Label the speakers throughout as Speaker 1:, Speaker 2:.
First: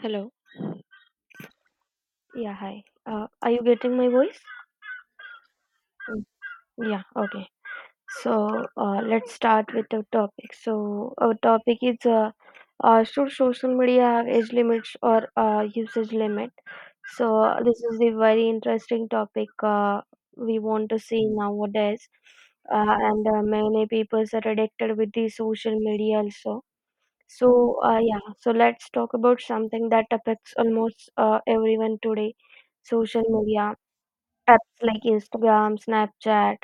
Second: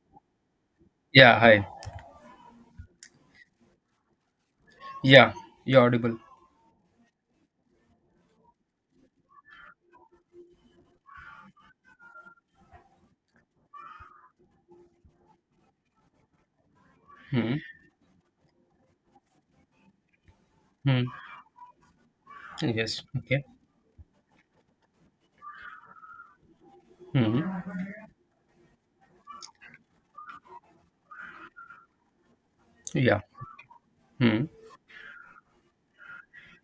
Speaker 1: Hello.
Speaker 2: Yeah, hi.
Speaker 1: Yeah, hi. Are you getting my voice?
Speaker 2: Yeah, you're audible.
Speaker 1: Mm, yeah, okay. So let's start with the topic. So our topic is should social media have age limits or usage limit? So
Speaker 2: Hmm.
Speaker 1: uh, this is a very interesting topic. We want to
Speaker 2: Hmm.
Speaker 1: see nowadays, uh,
Speaker 2: Yes.
Speaker 1: and uh,
Speaker 2: Okay.
Speaker 1: many people are addicted with the social media also.
Speaker 2: Hmm.
Speaker 1: So let's talk about something that affects almost everyone today,
Speaker 2: Yeah.
Speaker 1: social media.
Speaker 2: Hmm.
Speaker 1: Apps like Instagram, Snapchat,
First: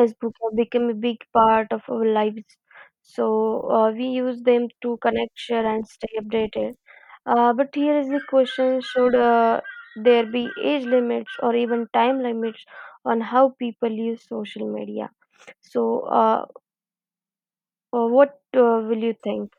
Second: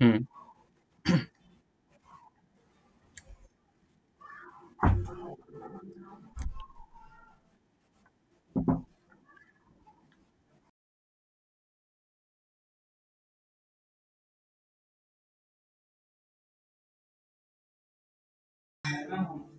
Speaker 2: Hmm.
Speaker 1: have become a big part of our lives. So we use them to connect, share, and stay updated. But here is the question: should there be age limits or even time limits on how people use social media? So what will you think?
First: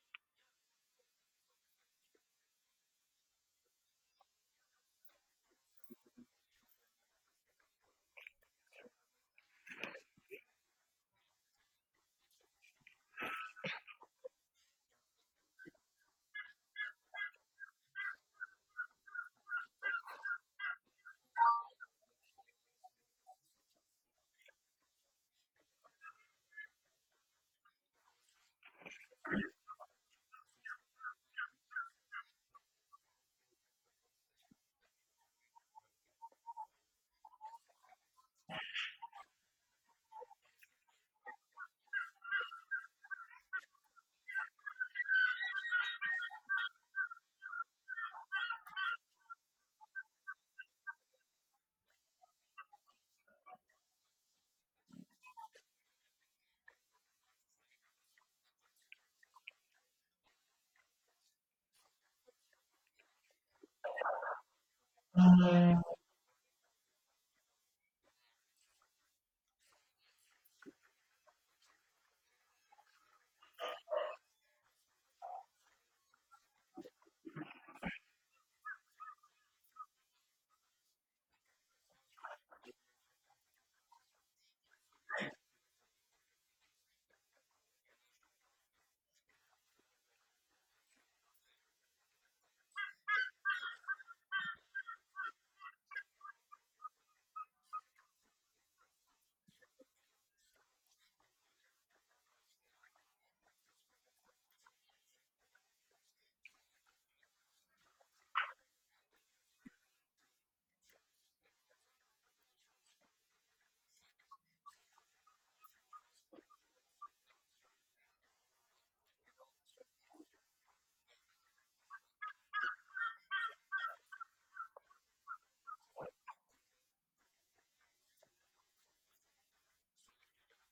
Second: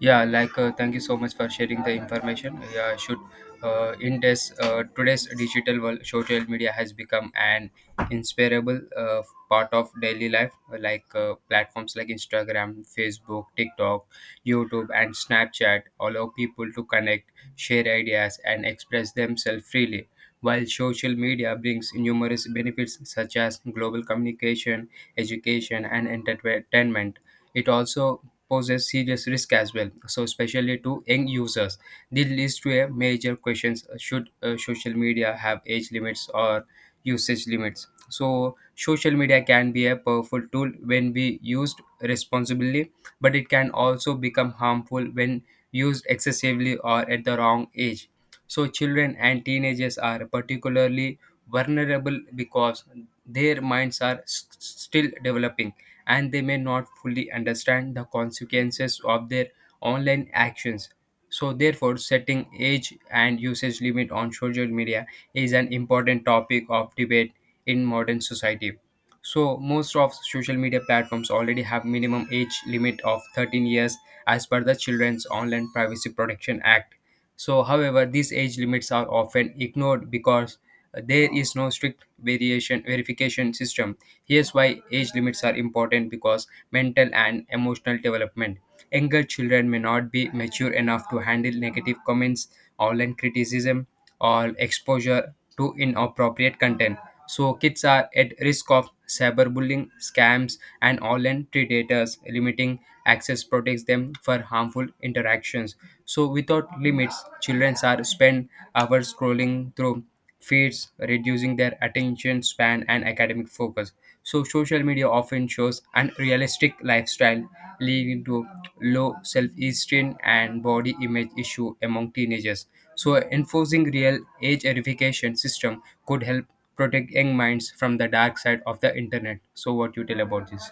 Speaker 2: Yeah, like thank you so much for sharing the information. Yeah, I should in this today's digital world, social media has become an inseparable part of daily life. Like platforms like Instagram, Facebook, TikTok, YouTube, and Snapchat allow people to connect, share ideas, and express themselves freely. While social media brings numerous benefits such as global communication, education, and entertainment, it also poses serious risk as well. So, especially to young users, this leads to a major questions: should social media have age limits or usage limits? So, social media can be a powerful tool when we used responsibly, but it can also become harmful when used excessively or at the wrong age. So, children and teenagers are particularly vulnerable because their minds are still developing and they may not fully understand the consequences of their online actions. So, therefore, setting age and usage limit on social media is an important topic of debate in modern society. So, most of social media platforms already have minimum age limit of 13 years as per the Children's Online Privacy Protection Act. So, however, these age limits are often ignored because there is no strict variation verification system. Here's why age limits are important: because mental and emotional development. Younger children may not be mature enough to handle negative comments, online criticism, or exposure to inappropriate content. So, kids are at risk of cyberbullying, scams, and online predators, limiting access protects them for harmful interactions. So, without limits, children are spend hours scrolling through feeds, reducing their attention span and academic focus. So, social media often shows unrealistic lifestyle, leading to low self-esteem and body image issue among teenagers. So, enforcing real age verification system could help protect young minds from the dark side of the internet. So, what you tell about this?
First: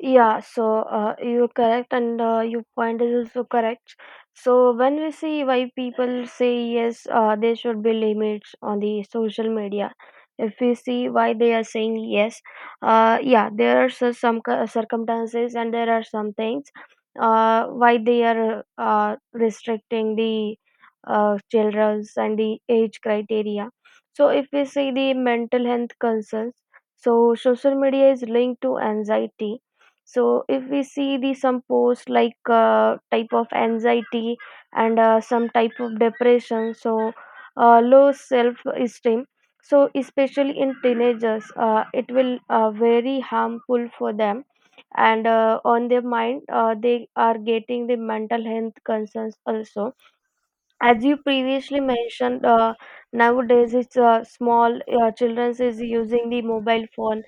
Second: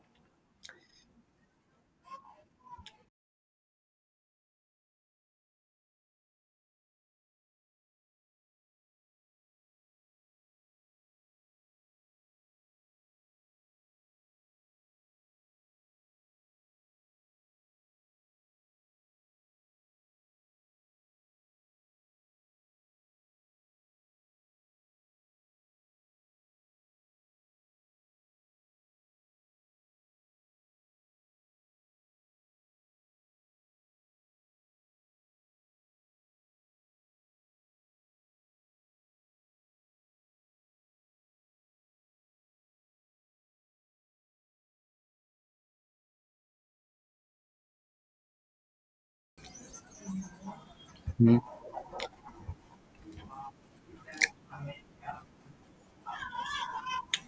Speaker 1: Yeah, so you're correct, and your point is also correct. So, when we see why people say yes, there should be limits on the social media. If we see why they are saying yes, yeah, there are some circumstances and there are some things why they are restricting the children's and the age criteria. So, if we see the mental health concerns, so social media is linked to anxiety, so if we see the some posts like type of anxiety and some type of depression, so low self-esteem. So especially in teenagers, it will very harmful for them, and on their mind, they are getting the mental health concerns also as you
Speaker 2: Mm-hmm.
Speaker 1: previously mentioned. Nowadays it's small children is using the mobile phone,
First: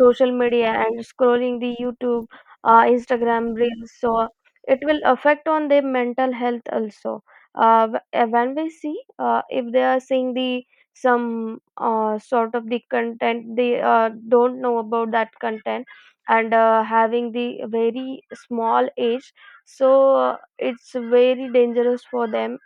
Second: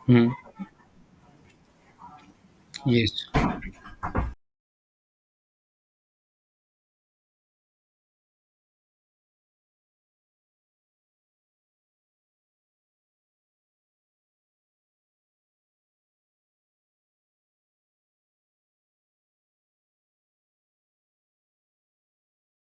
Speaker 1: social media, and scrolling the YouTube,
Speaker 2: Yes.
Speaker 1: Instagram reels. So it will affect on their mental health also. When we see if they are seeing the some sort of the content, they don't know about that content and having the very small age, so it's very dangerous for them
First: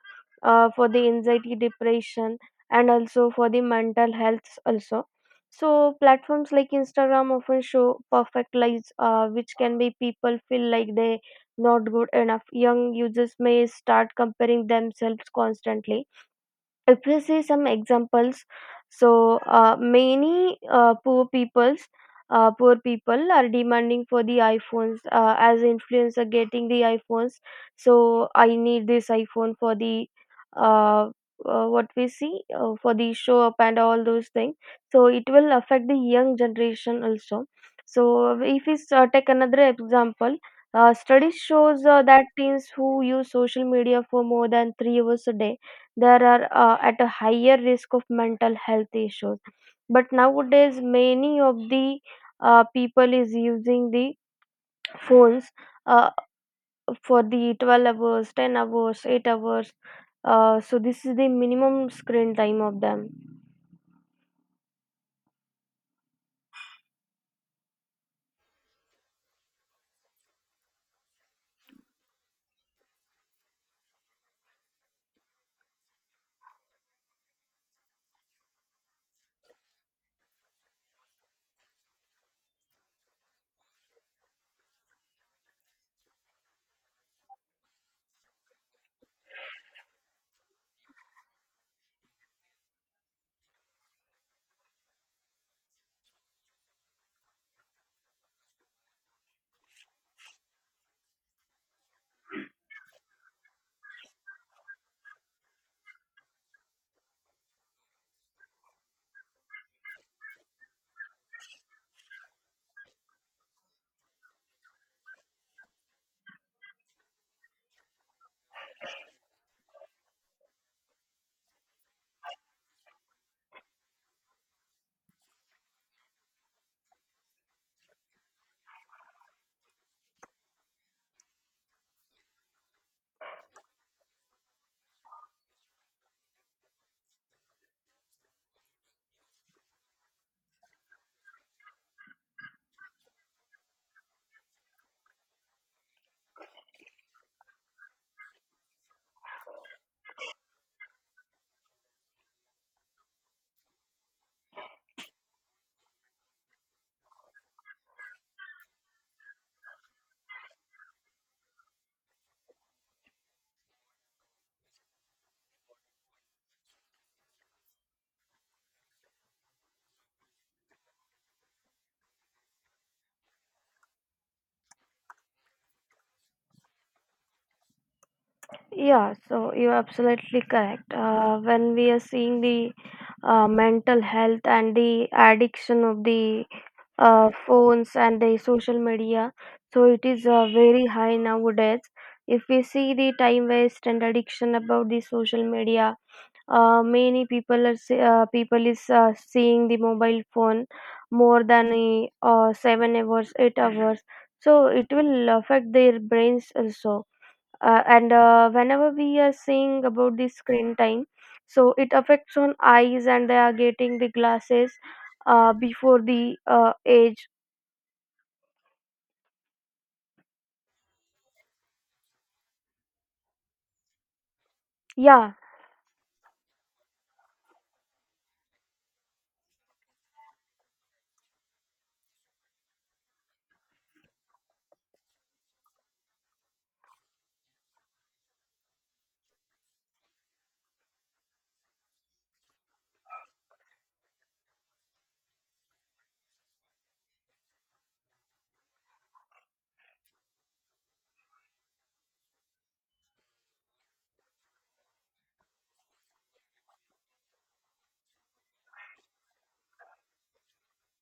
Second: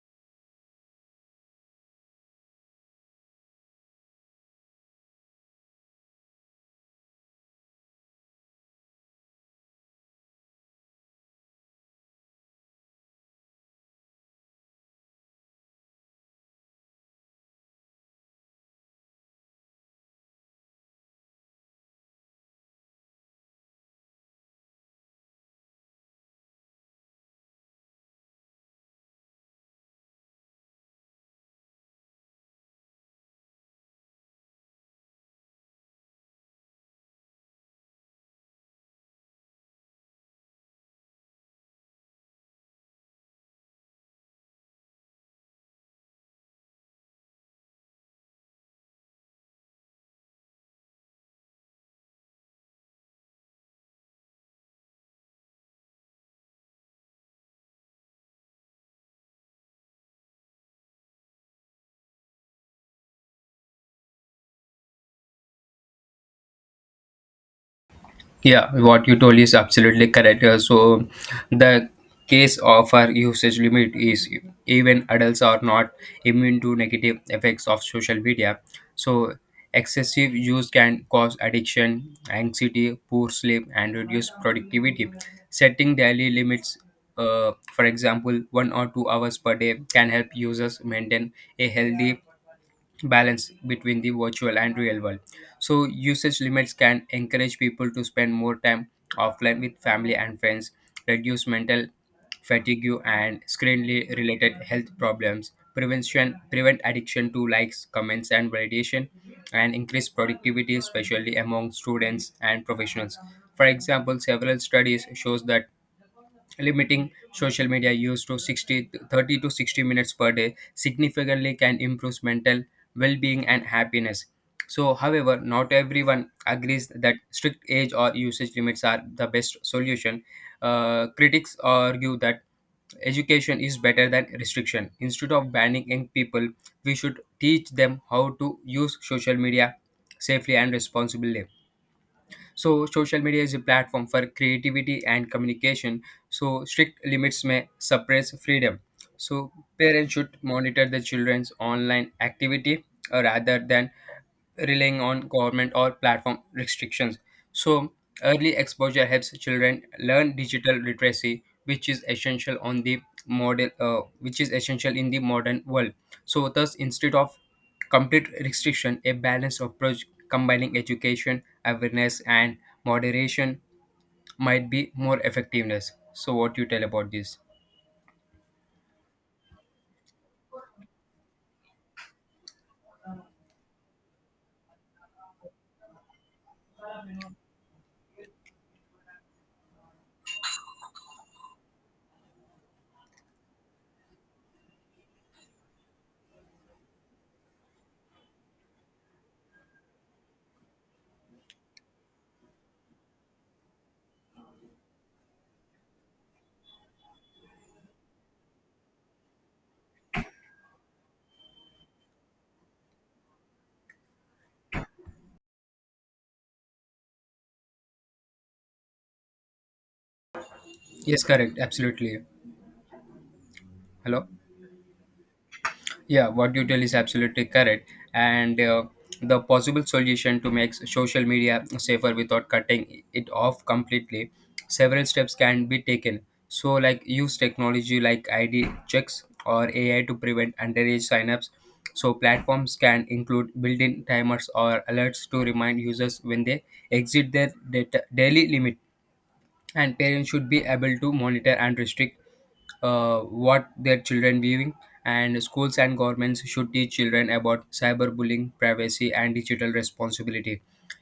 Speaker 1: for the anxiety, depression, and also for the mental health also. So platforms like Instagram often show perfect lives, which can make people feel like they not good enough. Young users may start comparing themselves constantly. If we see some examples, so many poor peoples, poor people are demanding for the iPhones, as influencer getting the iPhones, so I need this iPhone for the uh, what we see, for the show up and all those things. So it will affect the young generation also. So if we take another example, studies shows that teens who use social media for more than 3 hours a day, there are at a higher risk of mental health issues. But nowadays many of the people is using the phones uh, for the 12 hours, 10 hours, 8 hours, so this is the minimum screen time of them.
Speaker 2: Yeah, what you told is absolutely correct. So, the case of our usage limit is even adults are not immune to negative effects of social media. So, excessive use can cause addiction, anxiety, poor sleep, and reduce productivity. Setting daily limits, for example, 1 or 2 hours per day, can help users maintain a healthy balance between the virtual and real world. So, usage limits can encourage people to spend more time offline with family and friends, reduce mental fatigue and screen related health problems, prevent addiction to likes, comments, and validation, and increase productivity, especially among students and professionals. For example, several studies shows that limiting social media use to 60 30 to 60 minutes per day significantly can improve mental well being and happiness. So, however, not everyone agrees that strict age or usage limits are the best solution. Critics argue that education is better than restriction. Instead of banning young people, we should teach them how to use social media safely and responsibly. So social media is a platform for creativity and communication. So strict limits may suppress freedom. So parents should monitor the children's online activity rather than relying on government or platform restrictions. So, early exposure helps children learn digital literacy, which is essential in the modern world. So, thus, instead of complete restriction, a balanced approach combining education, awareness, and moderation might be more effectiveness. So, what you tell about this?
Speaker 1: Yeah, so you're absolutely correct when we are seeing the mental health and the addiction of the phones and the social media. So it is very high nowadays. If we see the time waste and addiction about the social media, many people are people is seeing the mobile phone more than 7 hours, 8 hours. So it will affect their brains also. And whenever we are seeing about the screen time, so it affects on eyes and they are getting the glasses before the age.
Speaker 2: Yes, correct, absolutely. Hello.
Speaker 1: या
Speaker 2: Yeah, what you tell is absolutely correct. And the possible solution to make social media safer without cutting it off completely, several steps can be taken. So, like use technology like ID checks or AI to prevent underage signups. So, platforms can include built in timers or alerts to remind users when they exit their data, daily limit. And parents should be able to monitor and restrict what their children viewing. And schools and governments should teach children about cyberbullying privacy and digital responsibility.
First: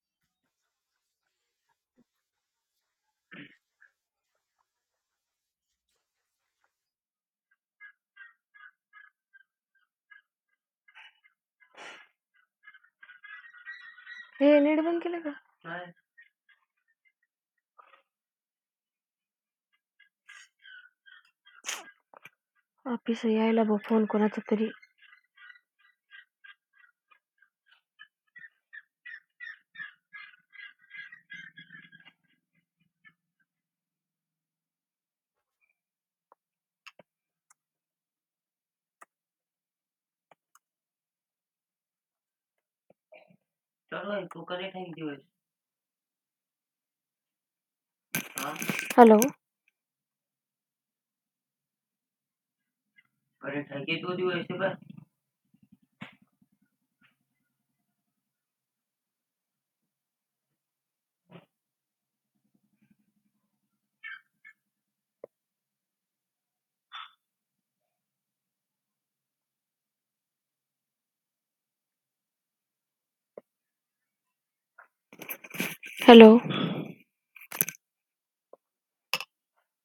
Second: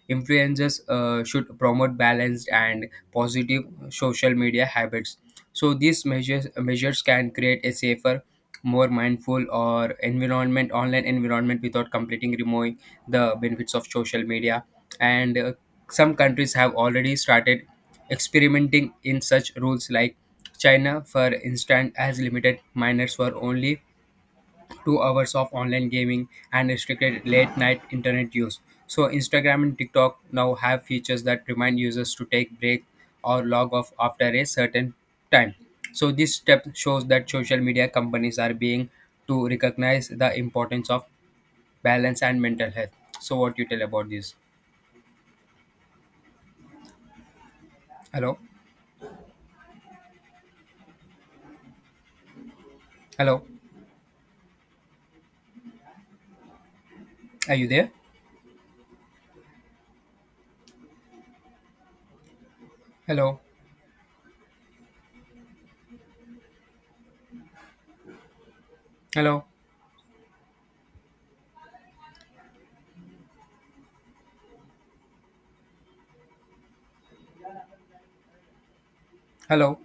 Speaker 2: Influencers should promote balanced and positive social media habits. So these measures can create a safer, more mindful or environment online environment without completely removing the benefits of social
Speaker 1: हे
Speaker 2: media.
Speaker 1: Net बंद केलं का?
Speaker 2: And some countries have already started experimenting in such rules like China, for instance, has limited minors
Speaker 1: office
Speaker 2: for
Speaker 1: यायला बघ,
Speaker 2: only
Speaker 1: phone कोणाचा तरी.
Speaker 2: 2 hours of online gaming and restricted late night internet use. So, Instagram and TikTok now have features that remind users to take break or log off after a certain time. So, this step shows that social media companies are being to recognize the importance of balance and mental health. So, what you tell about this? Hello,
Speaker 1: hello.
Speaker 2: hello, are you there? Hello, hello,
Speaker 1: hello.
Speaker 2: hello.